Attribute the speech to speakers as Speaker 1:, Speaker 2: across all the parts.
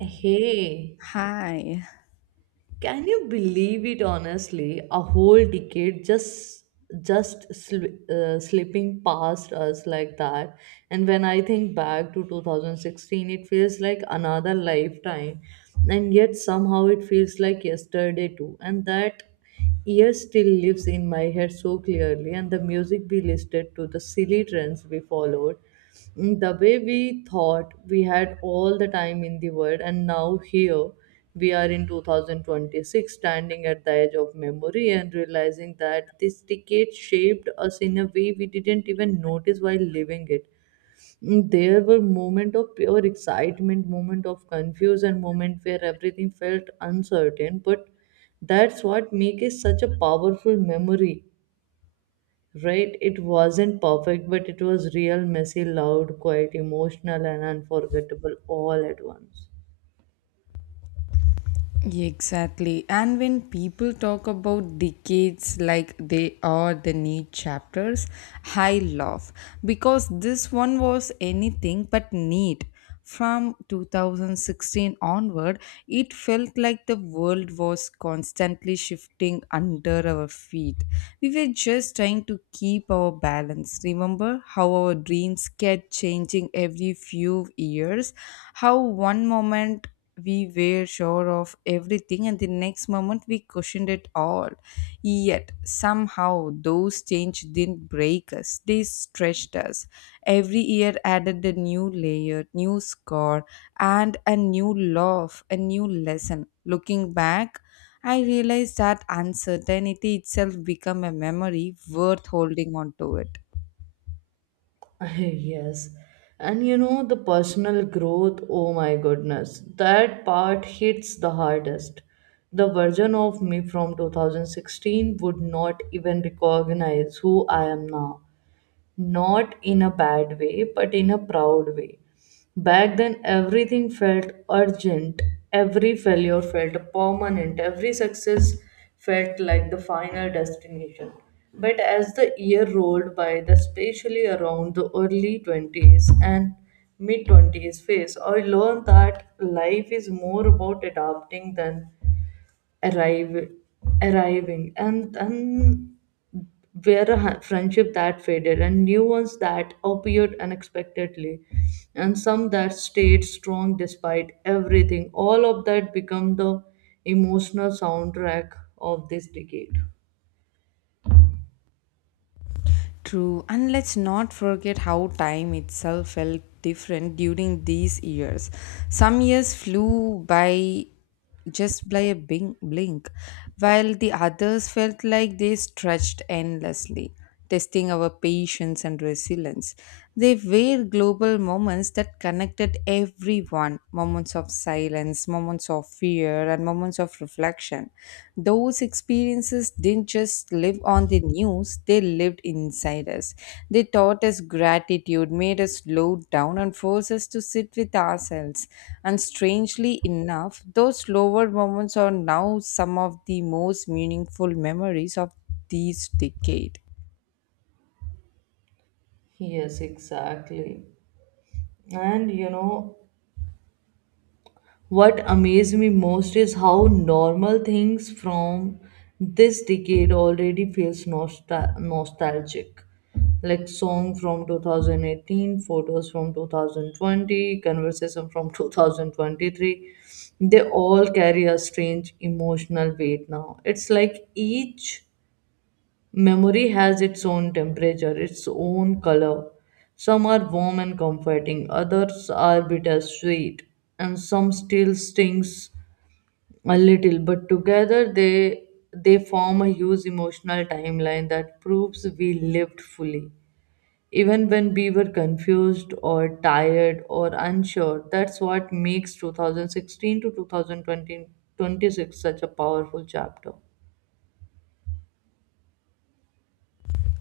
Speaker 1: Hey,
Speaker 2: Hi.
Speaker 1: can you believe it honestly? A whole decade just slipping past us like that. And when I think back to 2016, it feels like another lifetime. And yet somehow it feels like yesterday too. And that year still lives in my head so clearly, and the music we listed to, the silly trends we followed, the way we thought we had all the time in the world, and now here we are in 2026, standing at the edge of memory and realizing that this decade shaped us in a way we didn't even notice while living it. There were moments of pure excitement, moments of confusion, moments where everything felt uncertain. But that's what makes it such a powerful memory, right? It wasn't perfect, but it was real, messy, loud, quite emotional, and unforgettable all at once.
Speaker 2: Exactly. And when people talk about decades like they are the neat chapters, I laugh because this one was anything but neat. From 2016 onward, it felt like the world was constantly shifting under our feet. We were just trying to keep our balance. Remember how our dreams kept changing every few years? How one moment we were sure of everything and the next moment we questioned it all. Yet somehow those changes didn't break us, they stretched us. Every year added a new layer, new score, and a new love, a new lesson. Looking back, I realized that uncertainty itself became a memory worth holding on to it.
Speaker 1: Yes. And you know, the personal growth, oh my goodness, that part hits the hardest. The version of me from 2016 would not even recognize who I am now, not in a bad way, but in a proud way. Back then, everything felt urgent, every failure felt permanent, every success felt like the final destination. But as the year rolled by, especially around the early 20s and mid 20s phase, I learned that life is more about adapting than arrive, arriving, and where a friendship that faded and new ones that appeared unexpectedly, and some that stayed strong despite everything, all of that become the emotional soundtrack of this decade.
Speaker 2: True, and let's not forget how time itself felt different during these years. Some years flew by just by a blink, while the others felt like they stretched endlessly, testing our patience and resilience. They were global moments that connected everyone, moments of silence, moments of fear, and moments of reflection. Those experiences didn't just live on the news, they lived inside us. They taught us gratitude, made us slow down, and forced us to sit with ourselves. And strangely enough, those slower moments are now some of the most meaningful memories of this decade.
Speaker 1: Yes, exactly. And you know, what amazed me most is how normal things from this decade already feels nostalgic. Like song from 2018, photos from 2020, conversation from 2023. They all carry a strange emotional weight now. It's like each memory has its own temperature, its own color. Some are warm and comforting, others are bittersweet, and some still stings a little, but together they form a huge emotional timeline that proves we lived fully. Even when we were confused or tired or unsure, that's what makes 2016 to 2020 26 such a powerful chapter.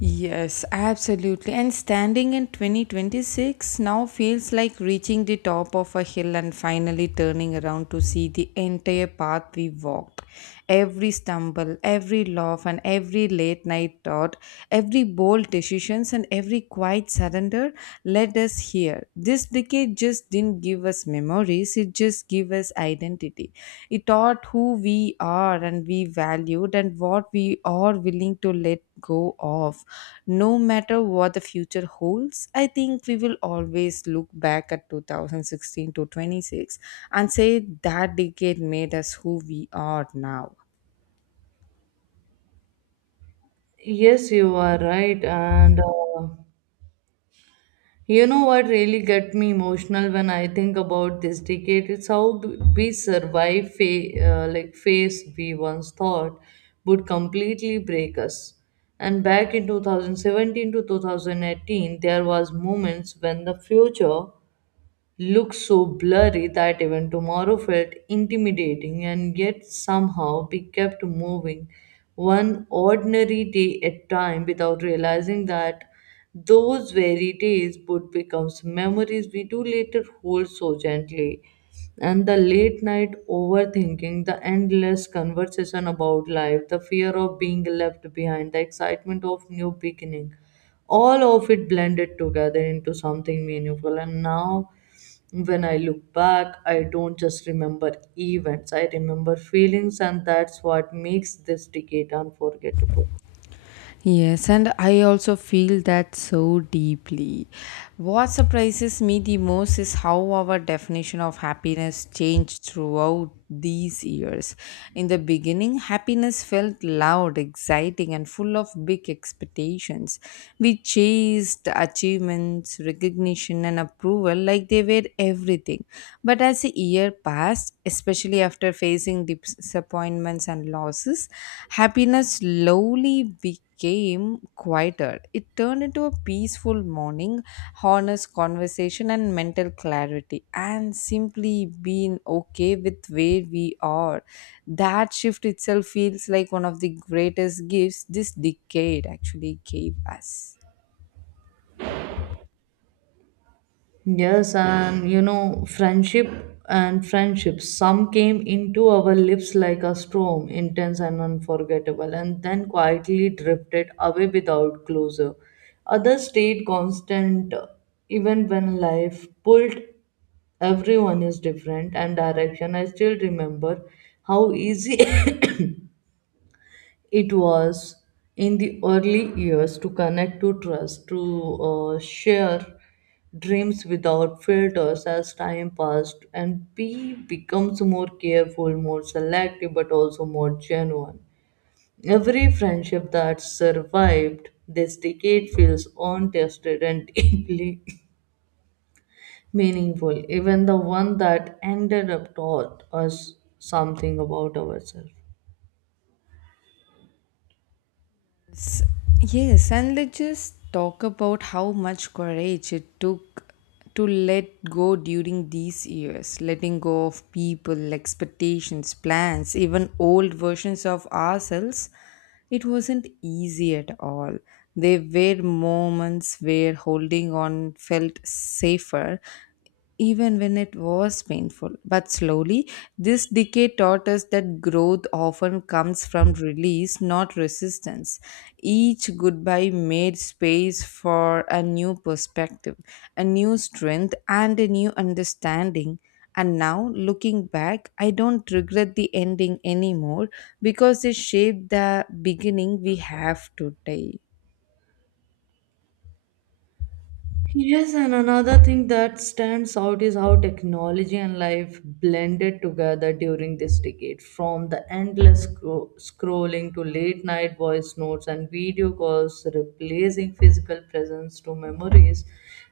Speaker 2: Yes, absolutely. And standing in 2026 now feels like reaching the top of a hill and finally turning around to see the entire path we walked. Every stumble, every laugh, and every late night thought, every bold decisions and every quiet surrender led us here. This decade just didn't give us memories, it just gave us identity. It taught who we are and we valued and what we are willing to let go of. No matter what the future holds, I think we will always look back at 2016 to 26 and say that decade made us who we are now.
Speaker 1: Yes, you are right. And You know what really get me emotional when I think about this decade? It's how we survive like phase we once thought would completely break us. And back in 2017 to 2018, there was moments when the future looked so blurry that even tomorrow felt intimidating, and yet somehow we kept moving one ordinary day at a time without realizing that those very days would become memories we do later hold so gently. And the late night overthinking, the endless conversation about life, the fear of being left behind, the excitement of new beginning, all of it blended together into something meaningful. And now when I look back, I don't just remember events, I remember feelings, and that's what makes this decade unforgettable.
Speaker 2: Yes, and I also feel that so deeply. What surprises me the most is how our definition of happiness changed throughout these years. In the beginning, happiness felt loud, exciting, and full of big expectations. We chased achievements, recognition, and approval like they were everything. But as the year passed, especially after facing disappointments and losses, happiness slowly weakened became quieter. It turned into a peaceful morning, honest conversation, and mental clarity, and simply being okay with where we are. That shift itself feels like one of the greatest gifts this decade actually gave us.
Speaker 1: Yes, and you know, friendships. Some came into our lives like a storm, intense and unforgettable, and then quietly drifted away without closure. Others stayed constant, even when life pulled. Everyone is different and direction. I still remember how easy it was in the early years to connect, to trust, to share dreams without filters. As time passed, and we becomes more careful, more selective, but also more genuine. Every friendship that survived this decade feels untested and deeply meaningful, even the one that ended up taught us something about ourselves.
Speaker 2: Yes, and let's just talk about how much courage it took to let go during these years, letting go of people, expectations, plans, even old versions of ourselves. It wasn't easy at all. There were moments where holding on felt safer even when it was painful. But slowly, this decay taught us that growth often comes from release, not resistance. Each goodbye made space for a new perspective, a new strength, and a new understanding. And now, looking back, I don't regret the ending anymore because it shaped the beginning we have today.
Speaker 1: Yes, and another thing that stands out is how technology and life blended together during this decade. From the endless scrolling to late night voice notes and video calls, replacing physical presence to memories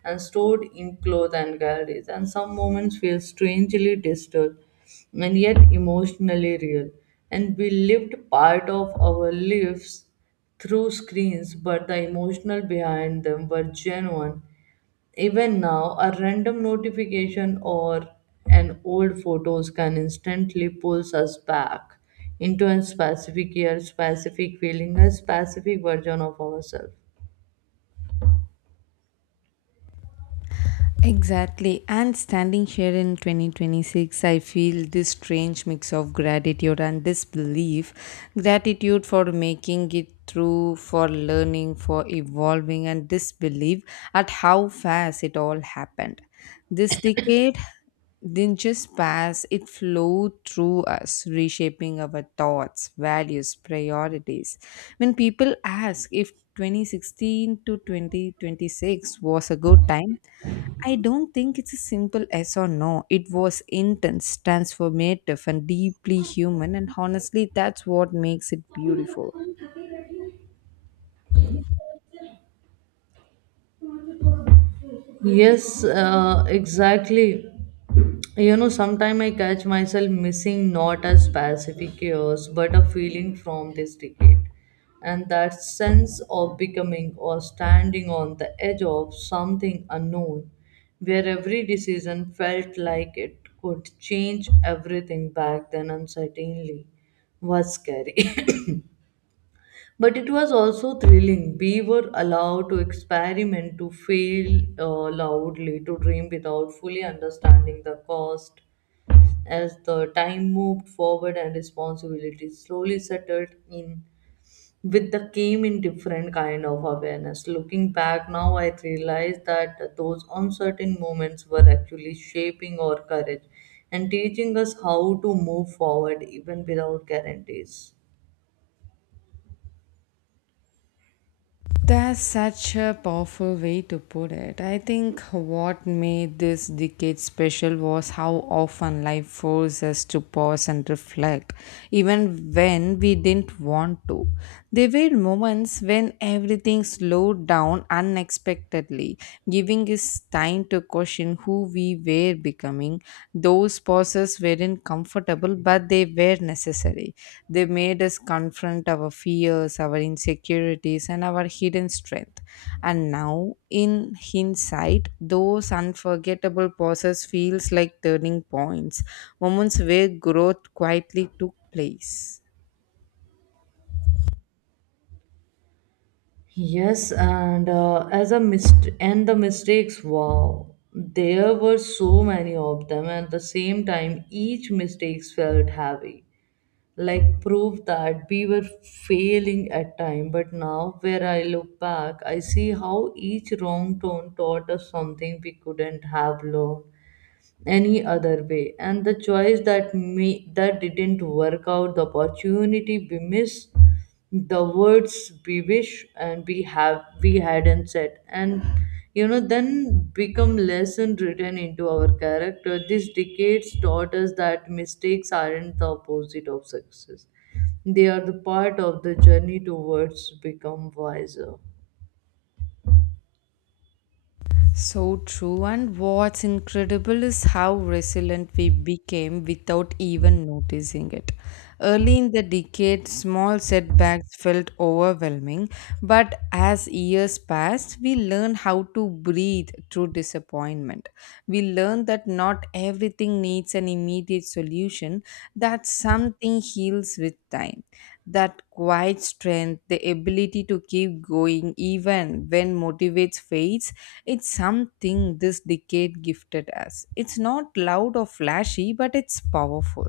Speaker 1: and stored in cloth and galleries. And some moments feel strangely digital and yet emotionally real. And we lived part of our lives through screens, but the emotional behind them were genuine. Even now, a random notification or an old photos can instantly pulls us back into a specific year, specific feeling, a specific version of ourselves.
Speaker 2: Exactly. And standing here in 2026, I feel this strange mix of gratitude and disbelief. Gratitude for making it through, for learning, for evolving, and disbelief at how fast it all happened. This decade didn't just pass, it flowed through us, reshaping our thoughts, values, priorities. When people ask if 2016 to 2026 was a good time, I don't think it's a simple yes or no. It was intense, transformative, and deeply human, and honestly, that's what makes it beautiful.
Speaker 1: Yes, exactly. You know, sometimes I catch myself missing not a specific year's, but a feeling from this decade. And that sense of becoming or standing on the edge of something unknown, where every decision felt like it could change everything. Back then uncertainly was scary. But it was also thrilling. We were allowed to experiment, to fail loudly, to dream without fully understanding the cost. As the time moved forward and responsibilities slowly settled in, with the came in different kind of awareness. Looking back now, I realize that those uncertain moments were actually shaping our courage and teaching us how to move forward even without guarantees.
Speaker 2: That's such a powerful way to put it. I think what made this decade special was how often life forced us to pause and reflect, even when we didn't want to. There were moments when everything slowed down unexpectedly, giving us time to question who we were becoming. Those pauses weren't comfortable, but they were necessary. They made us confront our fears, our insecurities, and our hidden strength. And now, in hindsight, those unforgettable pauses feels like turning points, moments where growth quietly took place.
Speaker 1: Yes, and As a mist and the mistakes, wow, there were so many of them, and at the same time, each mistakes felt heavy. Like prove that we were failing at time, but now where I look back, I see how each wrong turn taught us something we couldn't have learned any other way. And the choice that me that didn't work out, the opportunity we miss, the words we wish and we have we hadn't said, and you know, then become lesson written into our character. These decades taught us that mistakes aren't the opposite of success, they are the part of the journey towards become wiser.
Speaker 2: So true. And what's incredible is how resilient we became without even noticing it. Early in the decade, small setbacks felt overwhelming, but as years passed, we learned how to breathe through disappointment. We learned that not everything needs an immediate solution, that something heals with time. That quiet strength, the ability to keep going even when motivates fades, it's something this decade gifted us. It's not loud or flashy, but it's powerful.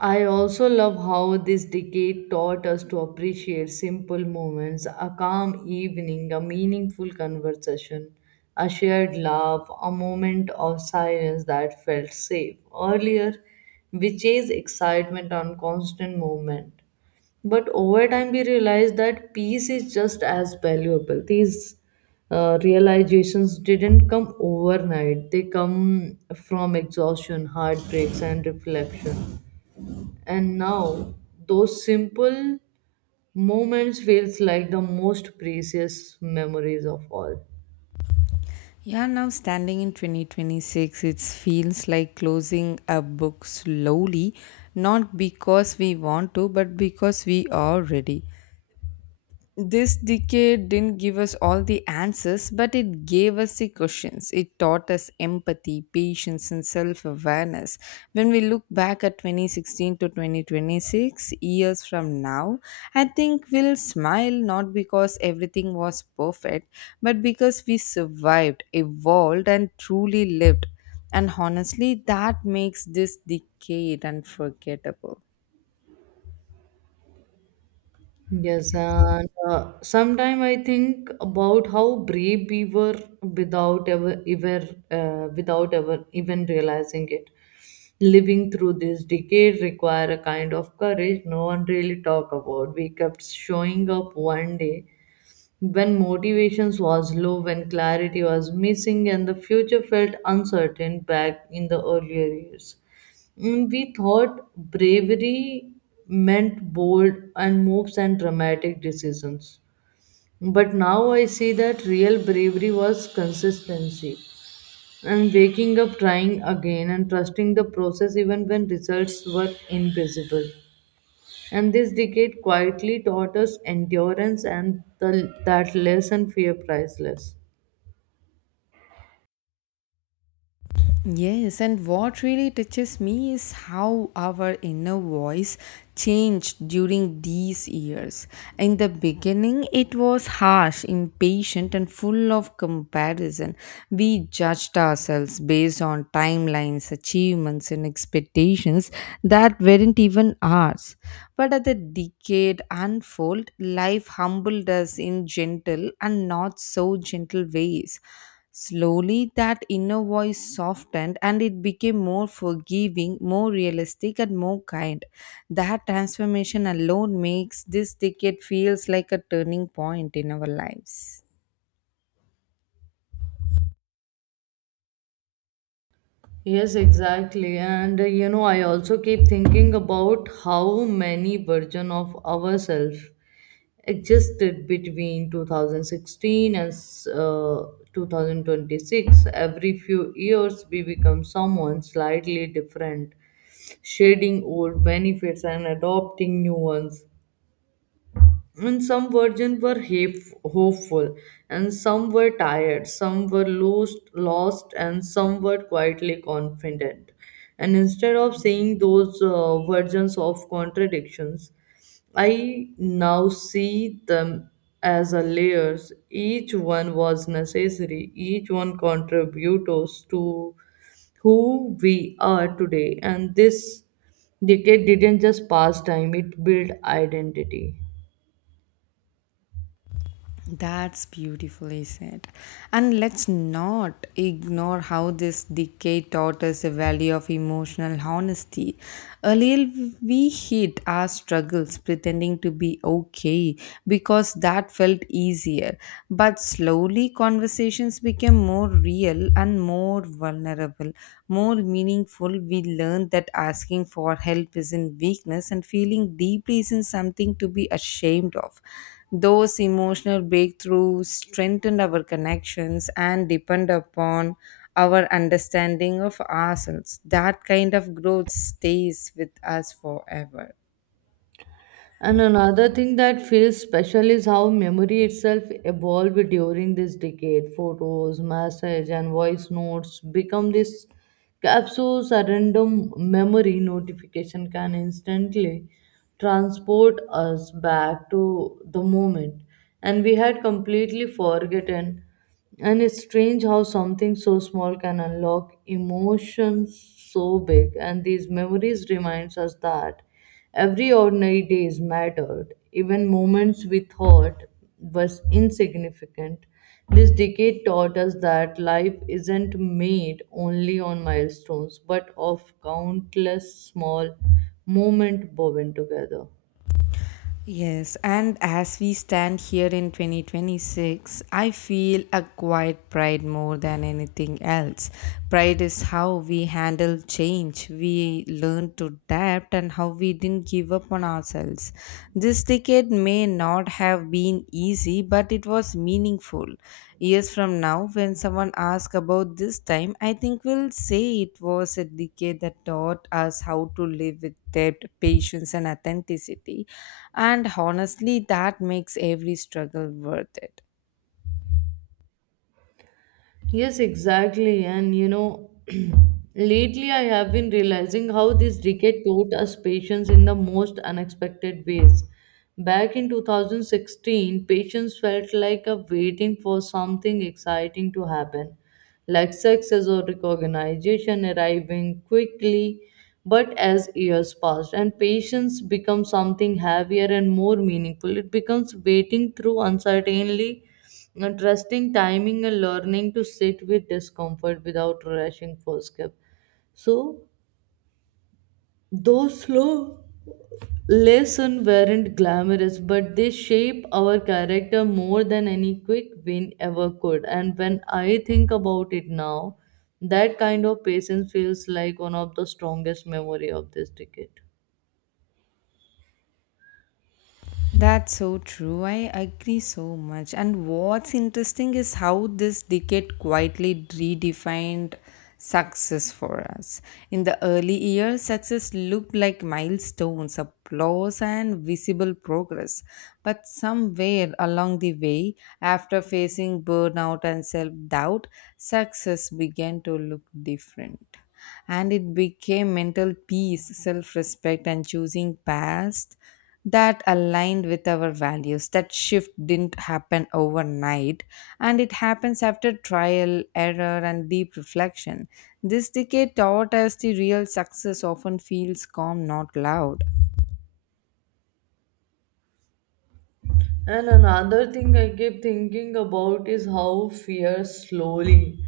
Speaker 1: I also love how this decade taught us to appreciate simple moments: a calm evening, a meaningful conversation, a shared laugh, a moment of silence that felt safe. Earlier, we chased excitement on constant movement, but over time, we realize that peace is just as valuable. These realizations didn't come overnight, they come from exhaustion, heartbreaks, and reflection. And now, those simple moments feels like the most precious memories of all.
Speaker 2: Yeah, now standing in 2026, it feels like closing a book slowly, not because we want to, but because we are ready. This decade didn't give us all the answers, but it gave us the questions. It taught us empathy, patience, and self awareness. When we look back at 2016 to 2026, years from now, I think we'll smile not because everything was perfect, but because we survived, evolved, and truly lived. And honestly, that makes this decade unforgettable.
Speaker 1: Yes, and Sometime I think about how brave we were without ever even realizing it. Living through this decade require a kind of courage no one really talk about. We kept showing up one day when motivations was low, when clarity was missing and the future felt uncertain. Back in the earlier years, we thought bravery meant bold and moves and dramatic decisions, but now I see that real bravery was consistency, and waking up trying again and trusting the process even when results were invisible. And this decade quietly taught us endurance and the, that less and fear priceless.
Speaker 2: Yes, and what really touches me is how our inner voice changed during these years. In the beginning, it was harsh, impatient, and full of comparison. We judged ourselves based on timelines, achievements, and expectations that weren't even ours. But as the decade unfolded, life humbled us in gentle and not so gentle ways. Slowly, that inner voice softened and it became more forgiving, more realistic, and more kind. That transformation alone makes this decade feels like a turning point in our lives.
Speaker 1: Yes, exactly. And You know, I also keep thinking about how many version of ourselves existed between 2016 and uh, 2026. Every few years we become someone slightly different, shedding old benefits and adopting new ones, and some virgins were hopeful, and some were tired, some were lost, and some were quietly confident. And instead of seeing those versions of contradictions, I now see them as a layers. Each one was necessary. Each one contributors to who we are today. And this decade didn't just pass time; it built identity.
Speaker 2: That's beautifully said. And let's not ignore how this decade taught us the value of emotional honesty. Earlier, we hid our struggles pretending to be okay because that felt easier. But slowly, conversations became more real and more vulnerable, more meaningful. We learned that asking for help isn't weakness and feeling deeply isn't something to be ashamed of. Those emotional breakthroughs strengthened our connections and depend upon our understanding of ourselves. That kind of growth stays with us forever.
Speaker 1: And another thing that feels special is how memory itself evolved during this decade. Photos, messages, and voice notes become this capsules. A random memory notification can instantly transport us back to the moment. And we had completely forgotten. And it's strange how something so small can unlock emotions so big. And these memories reminds us that every ordinary days mattered. Even moments we thought was insignificant. This decade taught us that life isn't made only on milestones, but of countless small moments woven together.
Speaker 2: Yes, and as we stand here in 2026, I feel a quiet pride more than anything else. Pride is how we handle change, we learn to adapt, and how we didn't give up on ourselves. This decade may not have been easy, but it was meaningful. Years from now, when someone asks about this time, I think we'll say it was a decade that taught us how to live with depth, patience, and authenticity. And honestly, that makes every struggle worth it.
Speaker 1: Yes, exactly. And you know, lately I have been realizing how this decade taught us patience in the most unexpected ways. Back in 2016, patience felt like a waiting for something exciting to happen, like success or recognition arriving quickly. But as years passed and patience becomes something heavier and more meaningful, it becomes waiting through uncertainly and trusting timing and learning to sit with discomfort without rushing for escape. So those slow lessons weren't glamorous, but they shape our character more than any quick win ever could. And when I think about it now, that kind of patience feels like one of the strongest memory of this decade.
Speaker 2: That's so true. I agree so much. And what's interesting is how this decade quietly redefined success for us. In the early years, success looked like milestones, applause, and visible progress. But somewhere along the way, after facing burnout and self doubt, success began to look different and it became mental peace, self respect, and choosing paths that aligned with our values. That shift didn't happen overnight, and it happens after trial, error, and deep reflection. This decade taught us the real success often feels calm, not loud.
Speaker 1: And another thing I keep thinking about is how fear slowly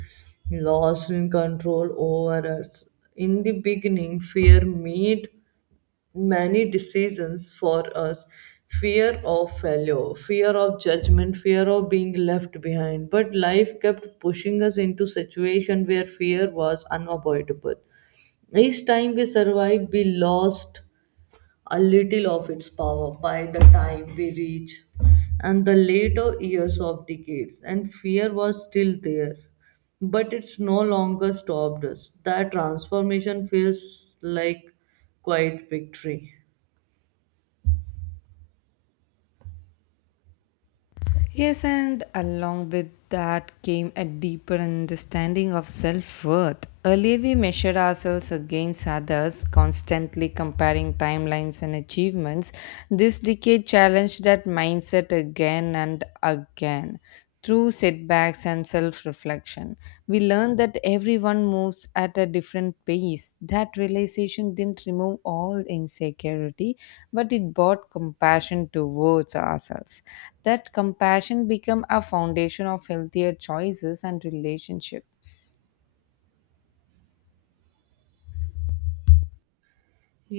Speaker 1: lost in control over us. In the beginning, fear made many decisions for us: fear of failure, fear of judgment, fear of being left behind. But life kept pushing us into situations where fear was unavoidable. Each time we survived, we lost a little of its power. By the time we reach and the later years of decades, and fear was still there but it's no longer stopped us. That transformation feels like quite victory.
Speaker 2: Yes, and along with that came a deeper understanding of self worth. Earlier, we measured ourselves against others, constantly comparing timelines and achievements. This decade challenged that mindset again and again. Through setbacks and self reflection, we learn that everyone moves at a different pace. That realization didn't remove all insecurity, but it brought compassion towards ourselves. That compassion became a foundation of healthier choices and relationships.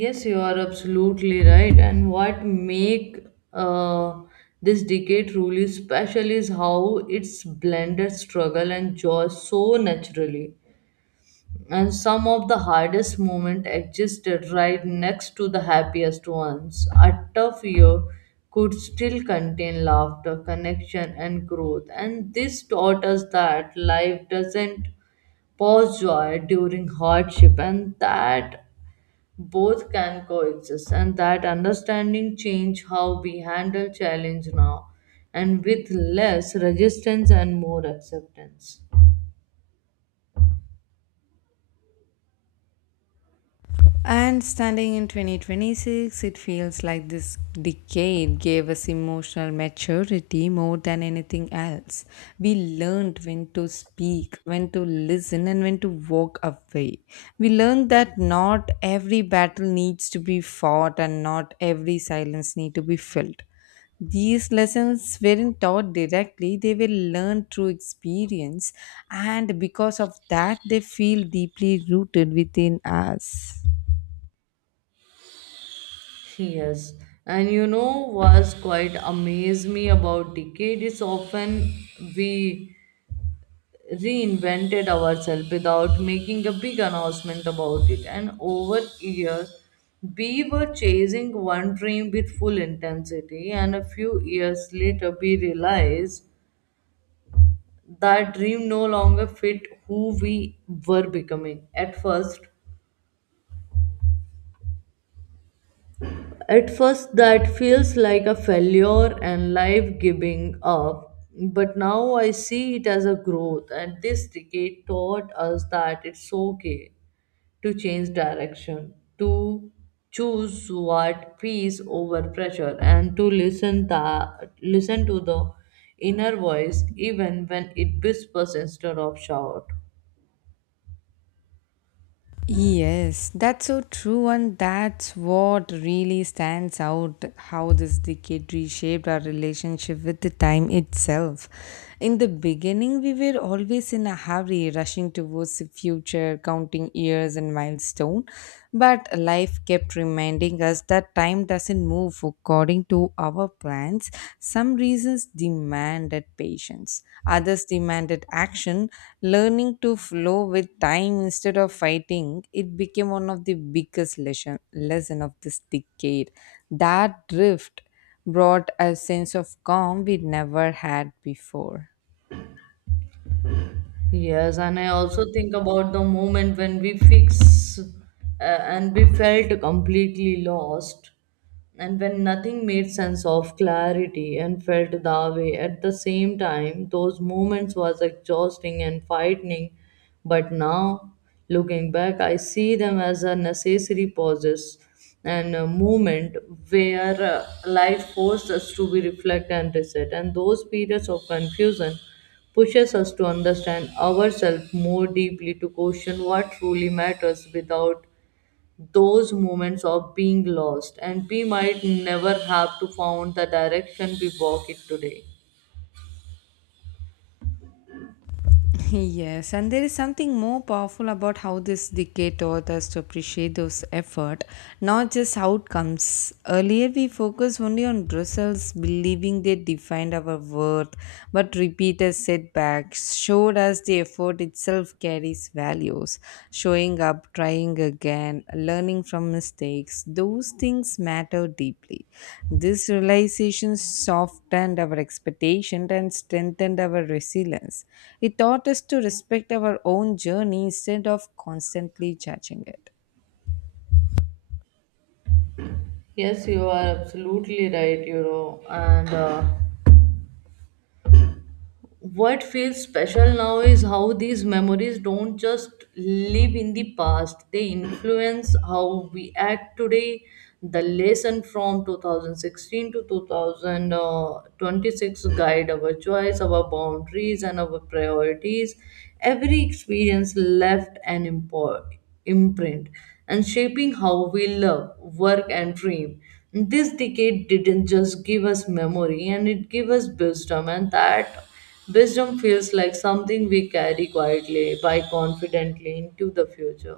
Speaker 1: Yes, you are absolutely right. And what make, uh, this decade truly special is how it's blended struggle and joy so naturally, and some of the hardest moments existed right next to the happiest ones. A tough year could still contain laughter, connection, and growth. And this taught us that life doesn't pause joy during hardship, and that both can coexist. And that understanding changed how we handle challenge now, and with less resistance and more acceptance.
Speaker 2: And standing in 2026, it feels like this decade gave us emotional maturity more than anything else. We learned when to speak, when to listen, and when to walk away. We learned that not every battle needs to be fought and not every silence need to be filled. These lessons weren't taught directly, they were learned through experience, and because of that, they feel deeply rooted within us.
Speaker 1: Yes, and you know what's quite amazed me about decade is often we reinvented ourselves without making a big announcement about it. And over years, we were chasing one dream with full intensity, and a few years later, we realized that dream no longer fit who we were becoming. At first, that feels like a failure and life giving up, but now I see it as a growth, and this decade taught us that it's okay to change direction, to choose what peace over pressure, and to listen, that, listen to the inner voice even when it whispers instead of shout.
Speaker 2: Yes, that's so true, and that's what really stands out how this decade reshaped our relationship with the time itself. In the beginning, we were always in a hurry, rushing towards the future, counting years and milestone. But life kept reminding us that time doesn't move according to our plans. Some reasons demanded patience, others demanded action. Learning to flow with time instead of fighting, it became one of the biggest lesson of this decade. That drift brought a sense of calm we never had before.
Speaker 1: Yes, and I also think about the moment when we fix and we felt completely lost, and when nothing made sense of clarity and felt that way at the same time. Those moments was exhausting and frightening, but now looking back, I see them as a necessary pauses and a moment where life forced us to be reflect and reset, and those periods of confusion pushes us to understand ourselves more deeply, to question what truly matters without those moments of being lost. And we might never have to found the direction we walk it today.
Speaker 2: Yes, and there is something more powerful about how this decade taught us to appreciate those effort, not just outcomes. Earlier, we focused only on results, believing they defined our worth, but repeated setbacks showed us the effort itself carries values showing up, trying again, learning from mistakes. Those things matter deeply. This realization softened our expectation and strengthened our resilience. It taught us to respect our own journey instead of constantly judging it.
Speaker 1: Yes, you are absolutely right, you know, and. What feels special now is how these memories don't just live in the past, they influence how we act today. The lesson from 2016 to 2026 guide our choice, our boundaries, and our priorities. Every experience left an imprint and shaping how we love, work, and dream. This decade didn't just give us memory, and it gave us wisdom, and that wisdom feels like something we carry quietly, by confidently into the future.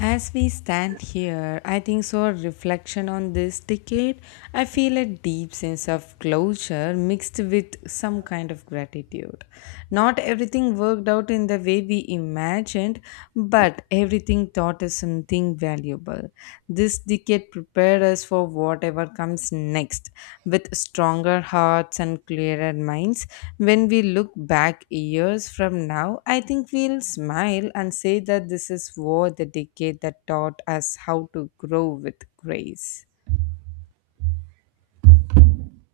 Speaker 2: As we stand here, I think so. Reflection on this decade, I feel a deep sense of closure mixed with some kind of gratitude. Not everything worked out in the way we imagined, but everything taught us something valuable. This decade prepared us for whatever comes next with stronger hearts and clearer minds. When we look back years from now, I think we'll smile and say that this is what the decade that taught us how to grow with grace.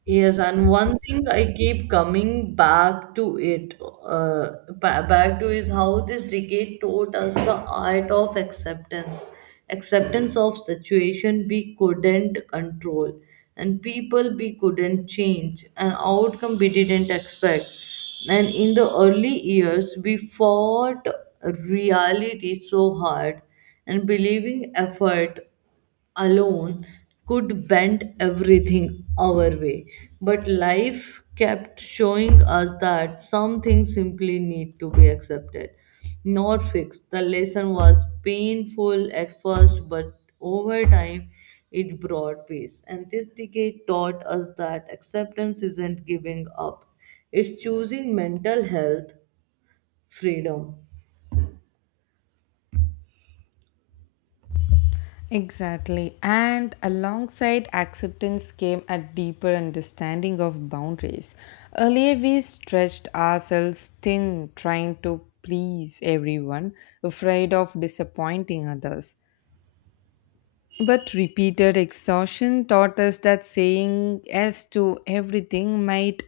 Speaker 1: Yes, and one thing I keep coming back to it, uh, back to is how this decade taught us the art of acceptance, acceptance of situation we couldn't control, and people we couldn't change, an outcome we didn't expect. And in the early years, we fought reality so hard and believing effort alone could bend everything our way. But life kept showing us that some things simply need to be accepted, not fixed. The lesson was painful at first, but over time it brought peace. And this decade taught us that acceptance isn't giving up, it's choosing mental health freedom.
Speaker 2: Exactly. And alongside acceptance came a deeper understanding of boundaries. Earlier, we stretched ourselves thin, trying to please everyone, afraid of disappointing others. But repeated exhaustion taught us that saying yes to everything might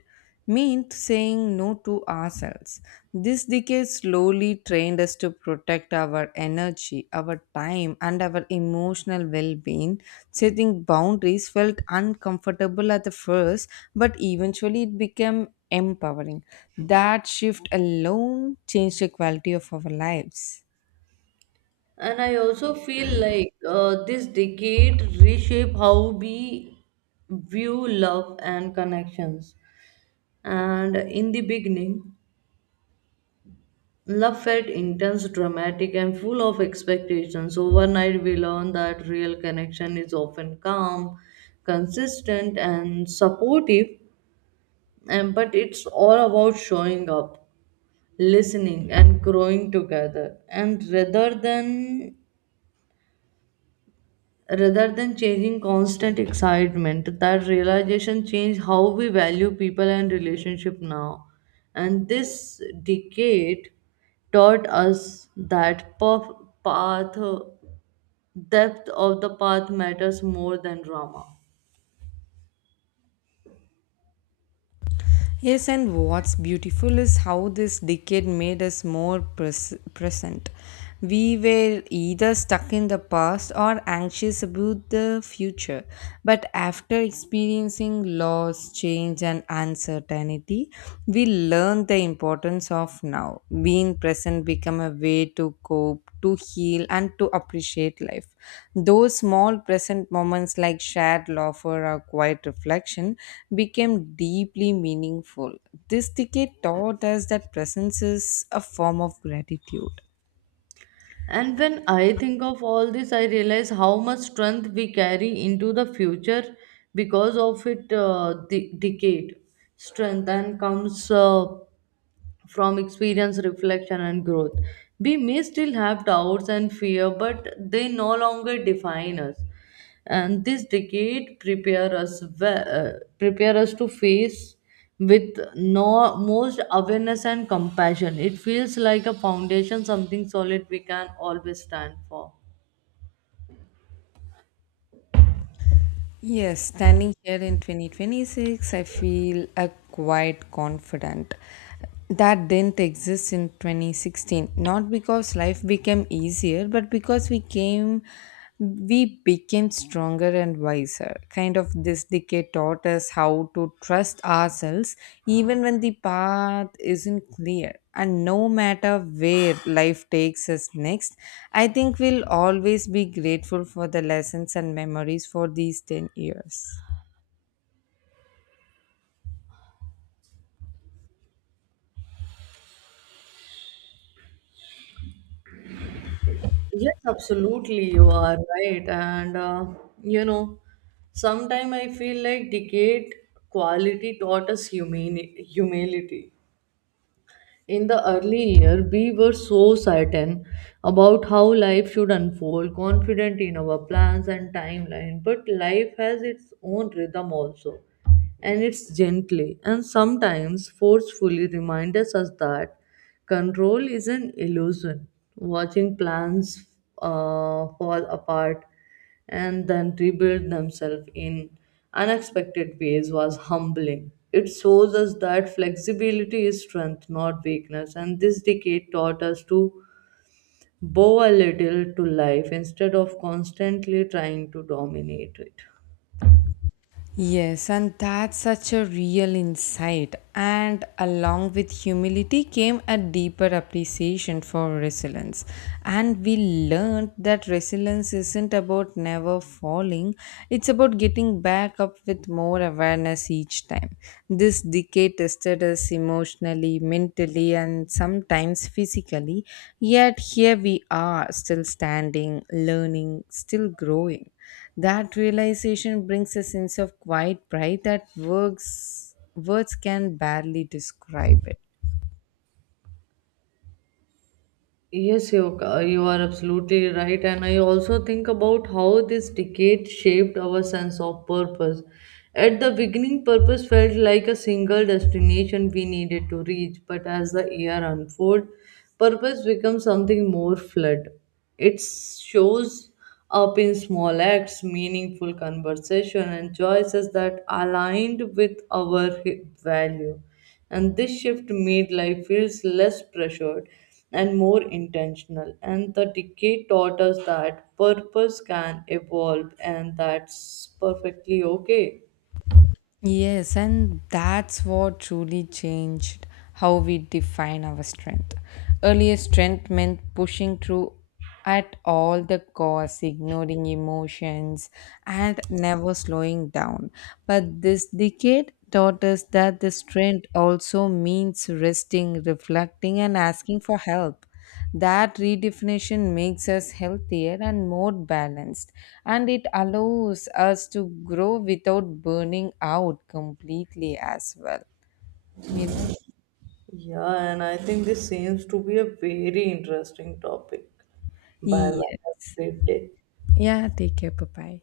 Speaker 2: mean saying no to ourselves. This decade slowly trained us to protect our energy, our time, and our emotional well being. Setting boundaries felt uncomfortable at the first, but eventually it became empowering. That shift alone changed the quality of our lives.
Speaker 1: And I also feel like this decade reshape how we view love and connections. And in the beginning, love felt intense, dramatic, and full of expectations. Overnight, we learn that real connection is often calm, consistent, and supportive. And but it's all about showing up, listening, and growing together. And rather than changing constant excitement, that realization changed how we value people and relationship now, and this decade taught us that path, path depth of the path matters more than drama.
Speaker 2: Yes, and what's beautiful is how this decade made us more present. We were either stuck in the past or anxious about the future. But after experiencing loss, change, and uncertainty, we learned the importance sense of now. Being present become a way to cope, to heal and to appreciate life. Those small present moments like shared laughter or quiet reflection became deeply meaningful. This decade taught us that presence is a form of gratitude.
Speaker 1: And when I think of all this, I realize how much strength we carry into the future because of it. The decade strength and comes from experience, reflection, and growth. We may still have doubts and fear, but they no longer define us. And this decade prepare us, we- uh, prepare us to face with no most awareness and compassion. It feels like a foundation, something solid we can always stand for.
Speaker 2: Yes, standing here in 2026, I feel a quite confident. That didn't exist in 2016. Not because life became easier, but because we became stronger and wiser. Kind of this decade taught us how to trust ourselves even when the path isn't clear. And no matter where life takes us next, I think we'll always be grateful for the lessons and memories for these 10 years.
Speaker 1: Yes, absolutely, you are right. And you know, sometimes I feel like decade quality taught us humility. In the early year we were so certain about how life should unfold, confident in our plans and timeline, but life has its own rhythm also, and it's gently and sometimes forcefully reminds us that control is an illusion. Watching plans fall apart and then rebuild themselves in unexpected ways was humbling. It shows us that flexibility is strength, not weakness, and this decade taught us to bow a little to life instead of constantly trying to dominate it.
Speaker 2: Yes, and that's such a real insight. And along with humility came a deeper appreciation for resilience. And we learned that resilience isn't about never falling, it's about getting back up with more awareness each time. This decade tested us emotionally, mentally, and sometimes physically. Yet here we are, still standing, learning, still growing. That realization brings a sense of quiet pride that words can barely describe it.
Speaker 1: Yes, you are absolutely right. And I also think about how this decade shaped our sense of purpose. At the beginning, purpose felt like a single destination we needed to reach, but as the year unfolds, purpose becomes something more fluid. It shows up in small acts, meaningful conversation, and choices that aligned with our value, and this shift made life feels less pressured and more intentional, and the decade taught us that purpose can evolve, and that's perfectly okay.
Speaker 2: Yes, and that's what truly changed how we define our strength. Earlier, strength meant pushing through at all the costs, ignoring emotions, and never slowing down. But this decade taught us that the strength also means resting, reflecting, and asking for help. That redefinition makes us healthier and more balanced, and it allows us to grow without burning out completely as well. You know?
Speaker 1: Yeah, and I think this seems to be a very interesting topic. Bye bye,
Speaker 2: Yeah.
Speaker 1: have a great day.
Speaker 2: Yeah, take care. Bye bye.